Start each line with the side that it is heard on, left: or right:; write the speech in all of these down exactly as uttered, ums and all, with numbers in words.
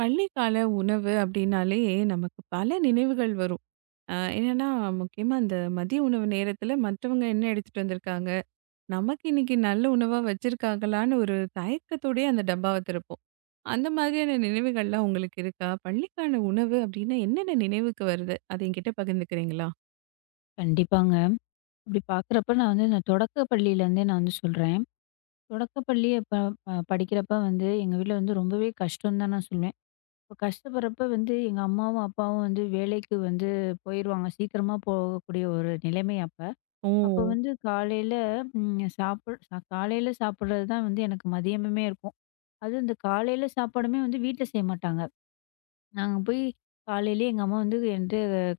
right: பள்ளிக்கால உணவு அப்படின்னாலே நமக்கு பல நினைவுகள் வரும். ஆஹ் என்னன்னா, முக்கியமா அந்த மதிய உணவு நேரத்துல மற்றவங்க என்ன எடுத்துட்டு வந்திருக்காங்க, நமக்கு இன்னைக்கு நல்ல உணவா வச்சிருக்காங்களான்னு ஒரு தயக்கத்தோடயே அந்த டப்பாவை திறப்போம். அந்த மாதிரியான நினைவுகள்லாம் உங்களுக்கு இருக்கா? பள்ளிக்கான உணவு அப்படின்னா என்னென்ன நினைவுக்கு வருது? அதை என்கிட்ட பகிர்ந்துக்கிறீங்களா?
left: கண்டிப்பாங்க. அப்படி பார்க்குறப்ப நான் வந்து நான் தொடக்க பள்ளியிலேருந்தே நான் வந்து சொல்றேன். தொடக்க பள்ளி அப்ப அ படிக்கிறப்ப வந்து எங்க வீட்ல வந்து ரொம்பவே கஷ்டம்னு தான் நான் சொல்வேன். இப்ப கஷ்டப்படுறப்ப வந்து எங்க அம்மாவும், அப்பாவும் வந்து வேலைக்கு வந்து போயிருவாங்க. சீக்கிரமா போகக்கூடிய ஒரு நிலைமை அப்ப.
right: ஓ.
left: அப்ப வந்து காலையில ம் சாப்பிட காலையில சாப்பிடுறது தான் வந்து எனக்கு மதியமுமே இருக்கும். அதுவும் இந்த காலையில சாப்பாடுமே வந்து வீட்ல செய்ய மாட்டாங்க. நாங்க போய் காலையிலேயே எங்க அம்மா வந்து என்ட்ட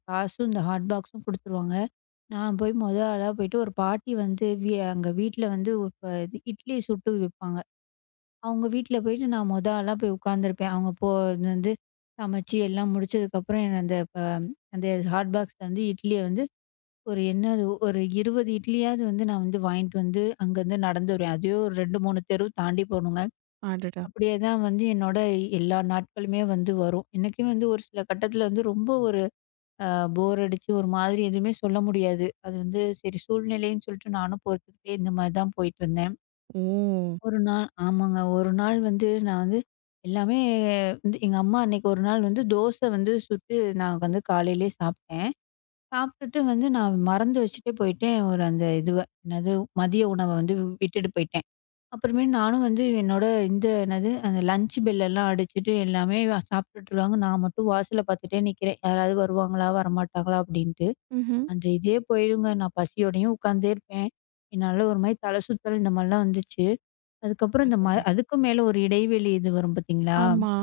left: காசும், இந்த ஹாட் பாக்ஸும் குடுத்துருவாங்க. நான் போய் மொத ஆளா போயிட்டு ஒரு பாட்டி வந்து வீ அங்க வீட்ல வந்து இப்ப இது இட்லி சுட்டு விப்பாங்க. அவங்க வீட்ல போயிட்டு நான் மொத ஆளா போய் உட்காந்துருப்பேன். அவங்க போ இது வந்து சமைச்சு எல்லாம் முடிச்சதுக்கப்புறம் என்ன அந்த ப அந்த ஹாட் பாக்ஸ்ல வந்து இட்லிய வந்து ஒரு என்ன அது ஒரு இருபது இட்லியாவது வந்து நான் வந்து வாங்கிட்டு வந்து அங்கருந்து நடந்து வருவேன். அதுவே ஒரு ரெண்டு, மூணு தெரு தாண்டி போணுங்க.
right: ஆடடா.
left: அப்படியே தான் வந்து என்னோட எல்லா நாட்களுமே வந்து வரும். எனக்குமே வந்து ஒரு சில கட்டத்துல வந்து ரொம்ப ஒரு அ போர் அடிச்சு ஒரு மாதிரி எதுவுமே சொல்ல முடியாது. அது வந்து சரி சூழ்நிலைன்னு சொல்லிட்டு நானும் பொறுத்துக்கிட்டே இந்த மாதிரி தான் போயிட்டுருந்தேன்.
right: ஓ.
left: ஒரு நாள் ஆமாங்க. ஒரு நாள் வந்து நான் வந்து எல்லாமே வந்து எங்க அம்மா அன்னைக்கு ஒரு நாள் வந்து தோசை வந்து சுட்டு நான் வந்து காலையிலேயே சாப்பிட்டேன். சாப்பிட்டுட்டு வந்து நான் மறந்து வச்சுட்டே போயிட்டேன் ஒரு அந்த இதுவ. என்னது மதிய உணவ வந்து விட்டுட்டு போயிட்டேன். அப்புறமேல் நானும் வந்து என்னோட இந்த என்னது அந்த லஞ்ச் பெல் எல்லாம் அடிச்சுட்டு எல்லாமே சாப்பிட்டுட்டு இருக்காங்க. நான் மட்டும் வாசல பார்த்துட்டே நிக்கிறேன். யாராவது வருவாங்களா? வரமாட்டாங்களா? அப்படின்னு.
right: ம்.
left: அந்த இதே போயிடுங்க. நான் பசியோடையும் உட்காந்தே இருப்பேன். என்னால ஒரு மாரி தலை சுத்தல் இந்த மாரிலாம் வந்துச்சு. அதுக்கப்புறம் இந்த ம அதுக்கும் மேல ஒரு இடைவெளி இது வரும் பார்த்தீங்களா?
right: ஆமா.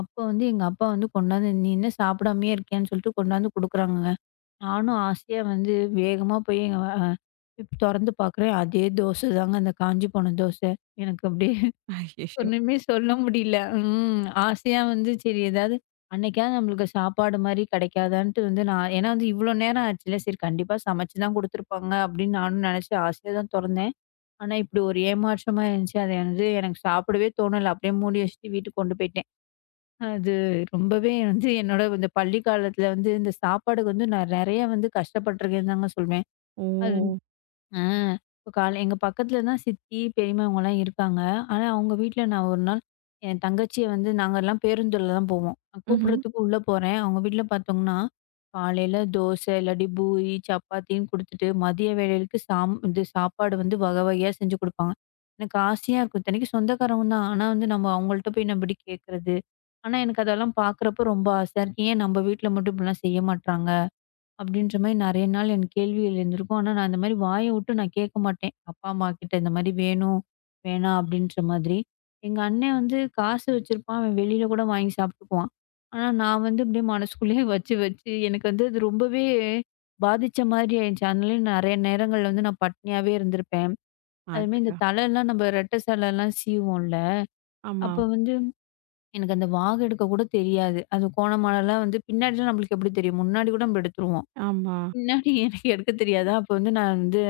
left: அப்போ வந்து எங்க அப்பா வந்து கொண்டாந்து "நீ என்ன சாப்பிடாமயே இருக்கியான்னு" சொல்லிட்டு கொண்டாந்து குடுக்குறாங்கங்க. நானும் ஆசையா வந்து வேகமா போய் எங்க அ தொறந்து பார்க்குறேன். அதே தோசை தாங்க அந்த காஞ்சு போன தோசை. எனக்கு அப்படியே
right: ஐயோ.
left: ஒண்ணுமே சொல்ல முடியல. ம். ஆசையா வந்து சரி ஏதாவது அன்னைக்காவது நம்மளுக்கு சாப்பாடு மாரி கிடைக்காதான்ட்டு வந்து நான் ஏன்னா வந்து இவ்ளோ நேரம் ஆச்சுல்ல. சரி கண்டிப்பா சமைச்சு தான் குடுத்துருப்பாங்க அப்படின்னு நானும் நினைச்சு ஆசையா தான் தொறந்தேன். ஆனா இப்படி ஒரு ஏமாற்றமா இருந்துச்சு. அது வந்து எனக்கு சாப்பிடவே தோணல. அப்படியே மூடி வச்சுட்டு வீட்டுக்கு கொண்டு போயிட்டேன். அது ரொம்பவே வந்து என்னோட இந்த பள்ளி காலத்துல வந்து இந்த சாப்பாடுக்கு வந்து நான் நெறைய வந்து கஷ்டப்பட்டுருக்கேன்னு தாங்க சொல்வேன்.
right: ஓ.
left: அது ஆ. இப்ப காலை எங்க பக்கத்துல தான் சித்தி, பெரியம்மா இவங்கலாம் இருக்காங்க. ஆனா, அவங்க வீட்ல நான் ஒரு நாள் என் தங்கச்சிய வந்து நாங்கலாம் பேருந்துல தான் போவோம். நான்
right: ம்.
left: கூப்பிடுறதுக்கு உள்ள போறேன். அவங்க வீட்ல பார்த்தோம்னா, காலையில தோசை, இல்லாட்டி பூரி, சப்பாத்தின்னு குடுத்துட்டு, மதிய வேளைகளுக்கு சாம் இது சாப்பாடு வந்து வகை வகையா செஞ்சு குடுப்பாங்க. எனக்கு ஆசையா இருக்கும். இத்தனைக்கு சொந்தக்காரவங்க தான். ஆனா வந்து நம்ம அவங்கள்ட்ட போய் நம்ம எப்படி கேட்கறது? ஆனா, எனக்கு அதெல்லாம் பார்க்குறப்ப ரொம்ப ஆசையா இருக்கு. ஏன் நம்ம வீட்ல மட்டும் இப்படிலாம் செய்ய மாட்றாங்க? அப்படின்ற மாரி நெறைய நாள் என் கேள்விகள் இருந்திருக்கும். ஆனா, நான் இந்த மாரி வாய விட்டு நான் கேட்க மாட்டேன். அப்பா, அம்மா கிட்ட இந்த மாரி வேணும், வேணாம் அப்படின்ற மாதிரி. எங்க அண்ணன் வந்து காசு வச்சிருப்பான். அவன் வெளியில கூட வாங்கி சாப்பிட்டுக்குவான். ஆனா, நான் வந்து அப்படியே மனசுக்குள்ளேயே வச்சு வச்சு எனக்கு வந்து அது ரொம்பவே பாதிச்ச மாதிரி ஆயிருச்சு. அதனால நெறைய நேரங்கள்ல வந்து நான் பட்னியாவே இருந்திருப்பேன். அதுமாரி இந்த
right: ஆடடா.
left: தலைலாம் நம்ம ரெட்டை சலலாம் சீவுவோம்ல.
right: ஆமா.
left: அப்ப வந்து எனக்கு அந்த வாகு எடுக்க கூட தெரியாது. அது கோண மானலாம் வந்து பின்னாடிலாம் நம்மளுக்கு எப்படி தெரியும்? முன்னாடி கூட நம்ம எடுத்துருவோம்.
right: ஆமா.
left: பின்னாடி எனக்கு எடுக்க தெரியாதா! அப்போ வந்து நான் வந்து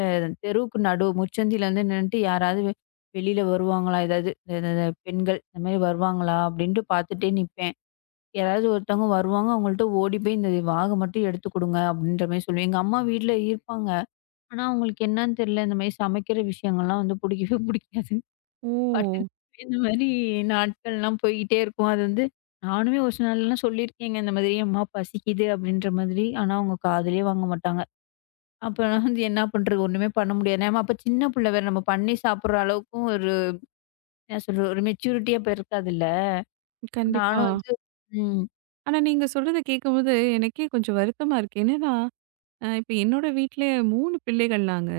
left: தெருவுக்கு நடு முச்சந்தில வந்து நின்னுட்டு யாராவது வெ- வெளியில வருவாங்களா? ஏதாவது இந்த இந்த இந்த பெண்கள் இந்த மாரி வருவாங்களா? அப்டின்ட்டு பார்த்துட்டே நிப்பேன். யாராவது ஒருத்தவங்க வருவாங்க, அவங்கள்ட்ட ஓடி போய் இந்த வாக மட்டும் எடுத்து குடுங்க அப்டின்ற மாரி சொல்லுவேன். எங்க அம்மா வீட்ல இருப்பாங்க. ஆனா அவங்களுக்கு என்னன்னு தெரியல. இந்த மாரி சமைக்கிற விஷயங்கள்லாம் வந்து புடிக்கவே புடிக்காது.
right: ஓ.
left: பட்டுன்னு இந்த மாரி நாட்கள்லாம் போய்க்கிட்டே இருக்கும். அது வந்து நானுமே ஒரு சில நாள்லாம் சொல்லியிருக்கேங்க. இந்த மாதிரி "அம்மா பசிக்குது" அப்டின்ற மாதிரி. ஆனா அவங்க காதுலயே வாங்க மாட்டாங்க. அப்ப நான் வந்து என்ன பண்றது? ஒண்ணுமே பண்ண முடியாது. ஏன்னா, அப்ப சின்ன புள்ள வேற. நம்ம பண்ணி சாப்பிடுற அளவுக்கும் ஒரு என்ன சொல்றது? ஒரு மெச்சூரிட்டியா இப்ப இருக்காதுல்ல.
right: கண்டிப்பா.
left: நானும் வந்து ம்.
right: ஆனா நீங்க சொல்றத கேட்கும்போது எனக்கே கொஞ்சம் வருத்தமா இருக்கு. என்னன்னா, அ இப்ப என்னோட வீட்ல மூன்று பிள்ளைகள் நாங்க.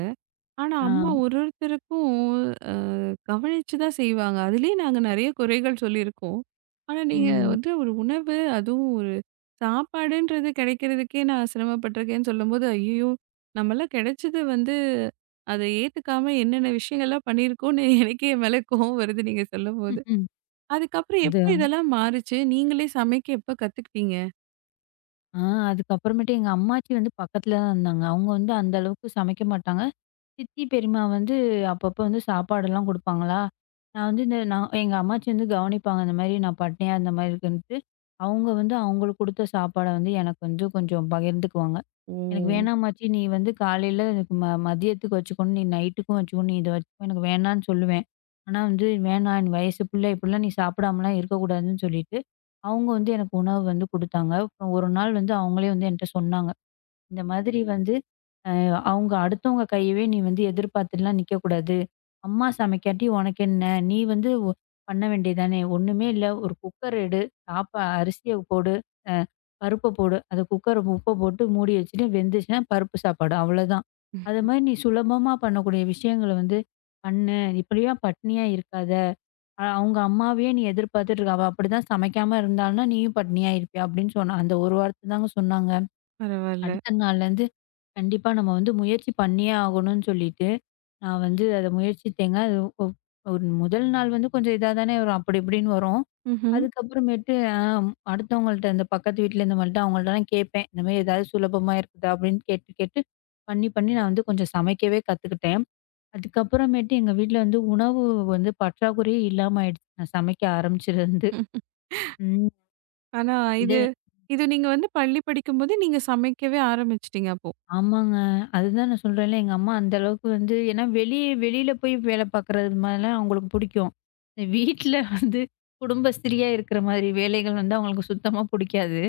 right: ஆனா
left: ஆ.
right: அம்மா ஒரு ஒருத்தருக்கும் அ கவனிச்சு தான் செய்வாங்க. அதிலயே நாங்க நெறைய குறைகள் சொல்லியிருக்கோம். ஆனா நீங்க
left: ம்.
right: வந்து ஒரு உணவு, அதுவும் ஒரு சாப்பாடுன்றது கிடைக்கிறதுக்கே நான் சிரமப்பட்டுருக்கேன்னு சொல்லும்போது, ஐயய்யோ! நம்மலாம் கிடைச்சது வந்து அத ஏத்துக்காம என்னென்ன விஷயங்கள்லாம் பண்ணியிருக்கோம்னு எனக்கே என் மேல கோவம் வருது நீங்க சொல்லும்போது.
left: ம்ஹ்ம்.
right: அதுக்கப்புறம்
left: அது
right: எப்ப இதெல்லாம் மாறுச்சு? நீங்களே சமைக்க எப்ப கத்துக்கிட்டீங்க?
left: ஆ அதுக்கப்புறமேட்டு எங்க அம்மாச்சி வந்து பக்கத்துல தான் இருந்தாங்க. அவங்க வந்து அந்த அளவுக்கு சமைக்க மாட்டாங்க. சித்தி, பெரியம்மா வந்து அப்பப்ப வந்து சாப்பாடெல்லாம் குடுப்பாங்களா, நான் வந்து இந்த நான் எங்க அம்மாச்சி வந்து கவனிப்பாங்க. இந்த மாரி நான் பட்னியா இருந்த மாரி இருக்குன்ட்டு, அவங்க வந்து அவங்களுக்கு குடுத்த சாப்பாட வந்து எனக்கு வந்து கொஞ்சம் பகிர்ந்துக்குவாங்க. எனக்கு
right: ம்.
left: வேணாமாச்சி, நீ வந்து காலையில எனக்கு ம மதியத்துக்கு வச்சுக்கணும், நீ நைட்டுக்கும் வச்சுக்கணும், நீ இத வச்சுக்கோ, எனக்கு வேணான்னு சொல்லுவேன். ஆனா வந்து வேணாம் நீ வயசு பிள்ள, இப்படிலாம் நீ சாப்பிடாமலாம் இருக்கக்கூடாதுன்னு சொல்லிட்டு, அவங்க வந்து எனக்கு உணவு வந்து குடுத்தாங்க. அப்புறம் ஒரு நாள் வந்து அவங்களே வந்து என்ட்ட சொன்னாங்க. இந்த மாதிரி வந்து அவங்க அடுத்தவங்க கையவே நீ வந்து எதிர்பார்த்துலாம் நிக்கக்கூடாது. அம்மா சமைக்காட்டி உனக்கு என்ன? நீ வந்து ஒ பண்ண வேண்டியதானே! ஒண்ணுமே இல்ல. ஒரு குக்கர் எடு. சாப்பா அரிசிய போடு. அ பருப்ப போடு. அத குக்கர உப்ப போட்டு மூடி வச்சுட்டு வெந்துச்சுன்னா பருப்பு சாப்பாடு. அவ்வளோதான்.
right: ம்.
left: அது மாரி நீ சுலபமா பண்ணக்கூடிய விஷயங்கள வந்து பண்ணு. இப்படியா பட்னியா இருக்காத. அ அவங்க அம்மாவையே நீ எதிர்பார்த்துட்டு இருக்க. அவ அப்படிதான் சமைக்காம இருந்தான்னா, நீயும் பட்னியா இருப்பியா? அப்படின்னு சொன்னா. அந்த ஒரு வார்த்த தாங்க சொன்னாங்க.
right: பரவால்ல.
left: அடுத்த நாள்லேருந்து கண்டிப்பா நம்ம வந்து முயற்சி பண்ணியே ஆகணும்னு சொல்லிட்டு, நான் வந்து அத முயற்சித்தேங்க. அது ஒ ஒரு முதல் நாள் வந்து கொஞ்சம் இதா தானே வரும். அப்படி இப்படின்னு வரும்.
right: ம்ஹ்ம்.
left: அதுக்கப்புறமேட்டு அ அடுத்தவங்கள்ட்ட இந்த பக்கத்து வீட்ல இந்த மாரிட்ட அவங்கள்ட்டலாம் கேட்பேன். இந்த மாரி ஏதாவது சுலபமா இருக்குதா? அப்படின்னு கேட்டு கேட்டு பண்ணி பண்ணி நான் வந்து கொஞ்சம் சமைக்கவே கத்துக்கிட்டேன். அதுக்கப்புறமேட்டு எங்க வீட்ல வந்து உணவு வந்து பற்றாக்குறையே இல்லாம ஆயிடுச்சு. நான் சமைக்க ஆரம்பிச்சதுலருந்து. ம்.
right: ஆனா
left: இத
right: இது இது நீங்க வந்து பள்ளி படிக்கும்போது நீங்க சமைக்கவே ஆரம்பிச்சுட்டீங்க அப்போ?
left: ஆமாங்க. அதுதான் நான் சொல்றேன்ல, எங்க அம்மா அந்த அளவுக்கு வந்து ஏன்னா வெளிய வெளியில போய் வேலை பார்க்குறது மாரிலாம் அவங்களுக்கு புடிக்கும். இந்த வீட்ல வந்து குடும்பஸ்திரியா இருக்கிற மாதிரி வேலைகள் வந்து அவங்களுக்கு சுத்தமா புடிக்காது.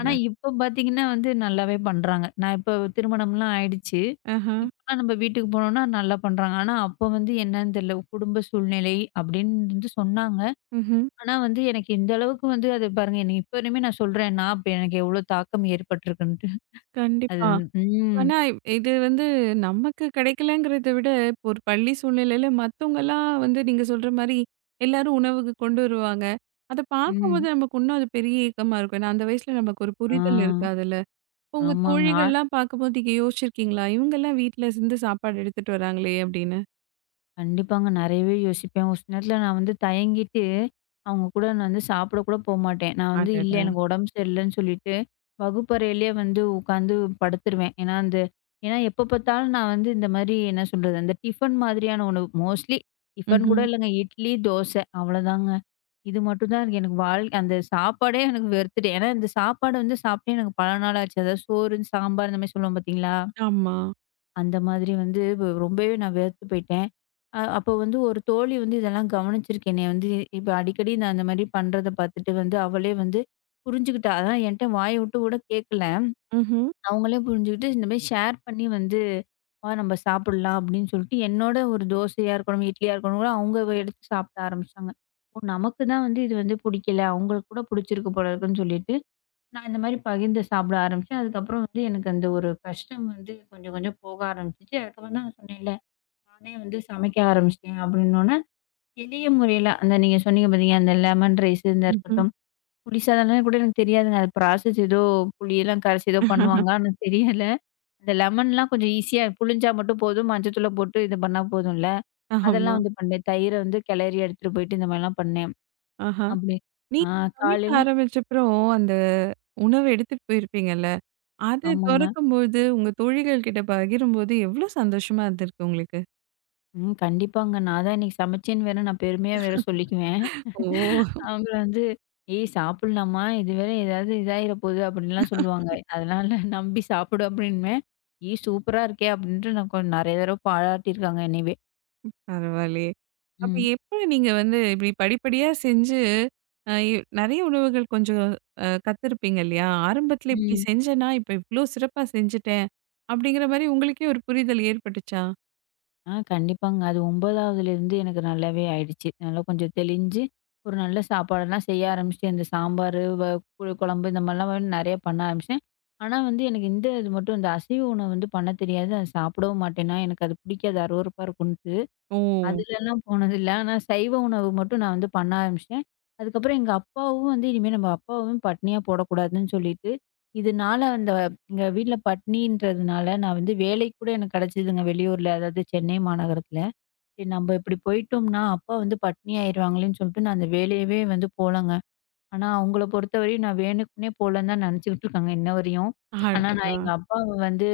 left: ஆனா, இப்ப பார்த்தீங்கன்னா வந்து நல்லாவே பண்றாங்க. நான் இப்போ திருமணம்லாம் ஆயிடுச்சு.
right: ஆஹா.
left: இப்பலாம் நம்ம வீட்டுக்கு போனோம்னா நல்லா பண்றாங்க. ஆனா, அப்போ வந்து என்னன்னு தெரியல. குடும்ப சூழ்நிலை அப்படின்னு வந்து சொன்னாங்க.
right: ம்ஹ்ம்.
left: ஆனா வந்து எனக்கு இந்த அளவுக்கு வந்து அது பாருங்க எனக்கு இப்ப வரையுமே நான் சொல்றேன். நான் இப்ப எனக்கு எவ்வளோ தாக்கம் ஏற்பட்டிருக்குன்ட்டு. அது
right: கண்டிப்பா.
left: ம்.
right: ஆனா இ- இது வந்து நமக்கு கிடைக்கலங்கிறத விட, இப்போ ஒரு பள்ளி சூழ்நிலையில மத்தவங்கலாம் வந்து நீங்க சொல்ற மாரி எல்லாரும் உணவுக்கு கொண்டு வருவாங்க. அத பார்க்கும்போது
left: ம்.
right: நமக்கு இன்னும் அது பெரிய ஏக்கமா இருக்கும். ஏன்னா அந்த வயசுல நமக்கு ஒரு
left: ஆ,
right: புரிதல் இருக்காதுல்ல. உங்க
left: ஆமாங்க. ஆ
right: தோழிகள்லாம் பார்க்கும்போது நீங்க யோசிச்சிருக்கீங்களா? இவங்கலாம் வீட்ல இருந்து சாப்பாடு எடுத்துட்டு வராங்களே! அப்படின்னு.
left: கண்டிப்பாங்க. நெறையவே யோசிப்பேன். ஒரு சில நேரத்துல நான் வந்து தயங்கிட்டு, அவங்க கூட நான் வந்து சாப்பிட கூட போமாட்டேன். நான் வந்து இல்ல
right: அடடா!
left: எனக்கு உடம்பு சரியில்லன்னு சொல்லிட்டு, வகுப்பறையிலேயே வந்து உட்காந்து படுத்துருவேன். ஏன்னா, அந்த ஏன்னா எப்ப பார்த்தாலும் நான் வந்து இந்த மாரி என்ன சொல்றது, அந்த டிஃபன் மாதிரியான உணவு மோஸ்ட்லி டிஃபன் கூட
right: ம்ஹ்ம்.
left: இல்லங்க. இட்லி, தோசை அவ்வளோதாங்க. இது மட்டும் தான் எனக்கு எனக்கு வாழ் அந்த சாப்பாடே எனக்கு வெறுத்துட்டு ஏன்னா இந்த சாப்பாடு வந்து சாப்பிட்டே எனக்கு பல நாள் ஆச்சு. அதாவது சோறு, சாம்பார் இந்த மாரி சொல்லுவோம் பார்த்தீங்களா?
right: ஆமா.
left: அந்த மாதிரி வந்து வ ரொம்பவே நான் வெறுத்து போயிட்டேன். அ அப்போ வந்து ஒரு தோழி வந்து இதெல்லாம் கவனிச்சிருக்கு. என்னைய வந்து இப்ப அடிக்கடி நான் அந்த மாரி பண்றத பார்த்துட்டு வந்து அவளே வந்து புரிஞ்சுக்கிட்டா. அதான் என்ட்ட வாய விட்டு கூட கேட்கல.
right: ம்ஹ்ம்.
left: அவங்களே புரிஞ்சுக்கிட்டு இந்த மாரி ஷேர் பண்ணி வந்து, "வா நம்ம சாப்பிடலாம்" அப்படின்னு சொல்லிட்டு என்னோட ஒரு தோசையா இருக்கணும், இட்லியா இருக்கணும் கூட அவங்க எடுத்து சாப்பிட ஆரம்பிச்சாங்க. ஓ! நமக்கு தான் வந்து இது வந்து பிடிக்கல. அவங்களுக்கு கூட பிடிச்சிருக்கு போல இருக்குன்னு சொல்லிட்டு. நான் இந்த மாரி பகிர்ந்து சாப்பிட ஆரம்பிச்சேன். அதுக்கப்புறம் வந்து எனக்கு அந்த ஒரு கஷ்டம் வந்து கொஞ்சம் கொஞ்சம் போக ஆரம்பிச்சுச்சு. அதுக்கப்புறம் தான் நான் சொன்னேன்ல, நானே வந்து சமைக்க ஆரம்பிச்சுட்டேன் அப்படின்னோனே, எளிய முறையில அந்த நீங்க சொன்னீங்க பார்த்தீங்க, அந்த லெமன் ரைஸ் இருந்தா
right: ம்ஹ்ம்.
left: இருக்கட்டும், புளி சாதம்லாம் கூட எனக்கு தெரியாதுங்க. அது ப்ராசஸ் ஏதோ புளியெல்லாம் கரைச்சு ஏதோ பண்ணுவாங்க. ஆனா தெரியல. அந்த லெமன்லாம் கொஞ்சம் ஈஸியா புளிஞ்சா மட்டும் போதும். மஞ்சத்தூள போட்டு இது பண்ணா போதும்ல.
right: ஆமா.
left: அதெல்லாம் வந்து பண்ணேன். தயிர வந்து கிளறி எடுத்துட்டு போயிட்டு இந்த மாரிலாம் பண்ணேன்.
right: ஆஹா.
left: அப்படி ஆ
right: நீங்க சமைக்க
left: காலையில
right: ஆரம்பிச்சப்புறம், அந்த உணவ எடுத்துட்டு போயிருப்பீங்கல்ல, அத
left: ஆமாங்க.
right: தொறக்கும்போது, உங்க தோழிகள் கிட்ட பகிரும்போது எவ்ளோ சந்தோஷமா இருந்திருக்கு உங்களுக்கு?
left: ம். கண்டிப்பாங்க. நான் தான் இன்னைக்கு சமைச்சேன்னு வேற நான் பெருமையா வேற சொல்லிக்குவேன்.
right: ஓ!
left: அவங்க வந்து, "ஏய் சாப்பிடலாமா? இது வேற ஏதாவது இதாயிர போகுது" அப்படின்லாம் சொல்லுவாங்க. அதனால நம்பி சாப்பிடு அப்படின்பேன். "ஏய் சூப்பரா இருக்கே!" அப்படின்ட்டு நான் கொ நெறைய தடவ பாராட்டியிருக்காங்க என்னயவே.
right: பரவாயில்லையே! அப்ப
left: ம்.
right: எப்படி நீங்க வந்து இப்படி படிப்படியா செஞ்சு அ இ நெறைய உணவுகள் கொஞ்சம் அ கத்திருப்பீங்க இல்லையா? ஆரம்பத்துல இப்படி
left: ம்.
right: செஞ்சேன்னா, இப்ப இவ்ளோ சிறப்பா செஞ்சுட்டேன். அப்படிங்கிற மாரி உங்களுக்கே ஒரு புரிதல் ஏற்பட்டுச்சா?
left: ஆ கண்டிப்பாங்க. அது ஒன்பதாவதுலேருந்து எனக்கு நல்லாவே ஆயிடுச்சு. நல்லா கொஞ்சம் தெளிஞ்சு, ஒரு நல்ல சாப்பாடெல்லாம் செய்ய ஆரம்பிச்சுட்டேன். இந்த சாம்பாரு, வ புளி குழம்பு இந்த மாரிலாம் வந்து நெறைய பண்ண ஆரம்பிச்சேன். ஆனா வந்து எனக்கு இந்த இது மட்டும் இந்த அசைவ உணவு வந்து பண்ண தெரியாது. அத சாப்பிடவும் மாட்டேன்னா, எனக்கு அது பிடிக்காது. அருவருப்பா இருக்கும்ன்ட்டு.
right: ஓ!
left: அதுலலாம் போனதில்ல. ஆனா சைவ உணவு மட்டும் நான் வந்து பண்ண ஆரம்பிச்சுட்டேன். அதுக்கப்புறம் எங்க அப்பாவும் வந்து இனிமே நம்ம அப்பாவையும் பட்னியா போடக்கூடாதுன்னு சொல்லிட்டு, இதனால அந்த எங்க வீட்ல பட்னின்றதுனால நான் வந்து வேலை கூட எனக்கு கிடைச்சதுங்க வெளியூர்ல. அதாவது சென்னை மாநகரத்துல. சரி நம்ம இப்படி போயிட்டோம்னா, அப்பா வந்து பட்னி ஆயிருவாங்களேன்னு சொல்லிட்டு நான் அந்த வேலையவே வந்து போலங்க. ஆனா அவங்கள பொறுத்தவரையும் நான் வேணுக்குன்னே போலன்னு தான் நினச்சுக்கிட்டு இருக்காங்க இன்ன வரையும். ஆனா நான்
right: அடடா!
left: எங்க அப்பாவ வந்து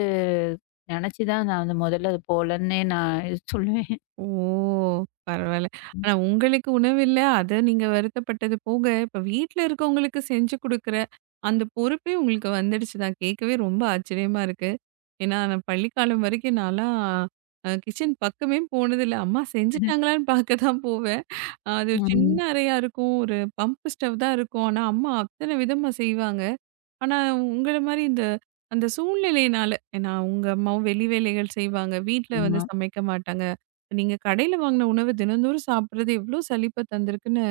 left: நினச்சு தான் நான் வந்து முதல்ல அது போலன்னே நான் சொல்லுவேன்.
right: ஓ! பரவால்ல. ஆனா உங்களுக்கு உணவு இல்ல. அத நீங்க வருத்தப்பட்டது போக, இப்ப வீட்ல இருக்கவங்களுக்கு செஞ்சு குடுக்குற அந்த பொறுப்பே உங்களுக்கு வந்துடுச்சு தான். கேட்கவே ரொம்ப ஆச்சரியமா இருக்கு. ஏன்னா, நான் பள்ளிக்காலம் வரைக்கும் நான்லாம் அ கிச்சன் பக்கமே போனதில்ல. அம்மா செஞ்சுட்டாங்களான்னு பார்க்க தான் போவேன். அஹ் அது ஒரு சின்ன
left: ம்.
right: அறையா இருக்கும். ஒரு பம்ப் ஸ்டவ் தான் இருக்கும். ஆனா, அம்மா அத்தன விதமா செய்வாங்க. ஆனா, உங்கள மாரி இந்த அந்த சூழ்நிலையினால ஏன்னா, உங்க அம்மாவும் வெளி வேலைகள் செய்வாங்க. வீட்ல வந்து
left: ஆமா.
right: சமைக்க மாட்டாங்க. நீங்க கடையில வாங்கின உணவு தினந்தோறும் சாப்பிடுறது எவ்ளோ சலிப்ப தந்திருக்குன்னு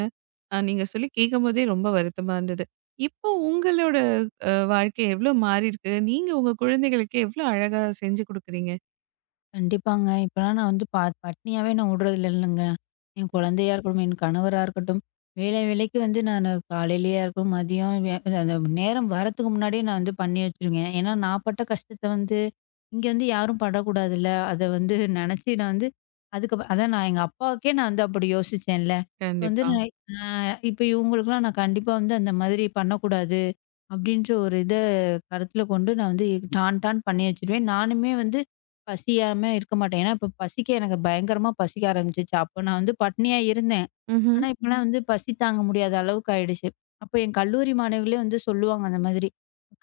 right: அ நீங்க சொல்லி கேட்கும்போதே ரொம்ப வருத்தமா இருந்தது. இப்போ உங்களோட அ வாழ்க்கை எவ்ளோ மாறியிருக்கு? நீங்க உங்க குழந்தைகளுக்கு எவ்ளோ அழகா செஞ்சு குடுக்குறீங்க?
left: கண்டிப்பாங்க. இப்பலாம் நான் வந்து ப பட்னியாவே நான் விடுறதில்ல இல்லங்க. என் குழந்தையா இருக்கட்டும், என் கணவரா இருக்கட்டும், வேலை வேலைக்கு வந்து நானு காலையிலயா இருக்கட்டும், மதியம் வே அந்த நேரம் வரத்துக்கு முன்னாடியே நான் வந்து பண்ணி வச்சுருவேன். ஏன்னா, நான் பட்ட கஷ்டத்த வந்து இங்க வந்து யாரும் படக்கூடாதுல்ல. அத வந்து நெனச்சு நான் வந்து அதுக்கு அப்~ அதான் நான் எங்க அப்பாவுக்கே நான் வந்து அப்படி யோசிச்சேன்ல. இப்ப வந்து
right: கண்டிப்பா.
left: நான் அ இப்ப இவங்களுக்குலாம் நான் கண்டிப்பா வந்து அந்த மாதிரி பண்ணக்கூடாது. அப்படின்ற ஒரு இத கருத்துல கொண்டு நான் வந்து டான் டான் பண்ணி வச்சுருவேன். நானுமே வந்து பசியாம இருக்க மாட்டேன். ஏன்னா, இப்ப பசிக்க எனக்கு பயங்கரமா பசிக்க ஆரம்பிச்சுச்சு. அப்போ நான் வந்து பட்னியா இருந்தேன்.
right: ம்ஹ்ம்.
left: ஆனா, இப்பலாம் வந்து பசி தாங்க முடியாத அளவுக்கு ஆயிடுச்சு. அப்போ என் கல்லூரி மாணவிகளே வந்து சொல்லுவாங்க அந்த மாதிரி.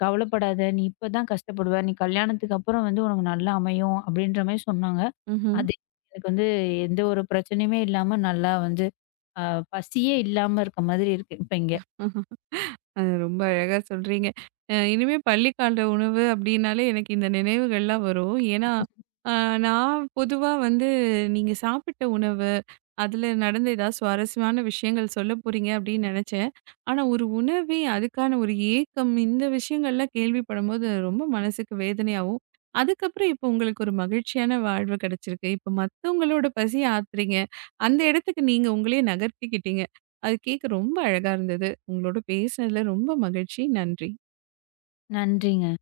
left: "கவலைப்படாத, நீ இப்ப தான் கஷ்டப்படுவ. நீ கல்யாணத்துக்கு அப்புறம் வந்து உனக்கு நல்லா அமையும்." அப்படின்ற மாரி சொன்னாங்க.
right: ம்ஹ்ம்.
left: அது எனக்கு வந்து எந்த ஒரு பிரச்சனையுமே இல்லாம நல்லா வந்து அ பசியே இல்லாம இருக்க மாதிரி இருக்கு, இப்ப இங்க.
right: அ ரொம்ப அழகா சொல்றீங்க. அ இனிமே பள்ளிக்கால உணவு அப்டின்னாலே எனக்கு இந்த நினைவுகள்லாம் வரும். ஏன்னா, அ நான் பொதுவா வந்து நீங்க சாப்பிட்ட உணவு, அதுல நடந்த ஏதாவது சுவாரஸ்யமான விஷயங்கள் சொல்ல போறீங்க அப்டின்னு நெனச்சேன். ஆனா ஒரு உணவே அதுக்கான ஒரு ஏக்கம் இந்த விஷயங்கள்லாம் கேள்விப்படும்போது ரொம்ப மனசுக்கு வேதனையாவும், அதுக்கப்புறம் இப்போ உங்களுக்கு ஒரு மகிழ்ச்சியான வாழ்வு கிடைச்சிருக்கு. இப்போ மத்தவங்களோட பசிய ஆத்துறீங்க. அந்த இடத்துக்கு நீங்க உங்களையே நகர்த்திக்கிட்டீங்க. அது கேட்க ரொம்ப அழகா இருந்தது. உங்களோட பேசினதுல ரொம்ப மகிழ்ச்சி. நன்றி.
left: நன்றிங்க.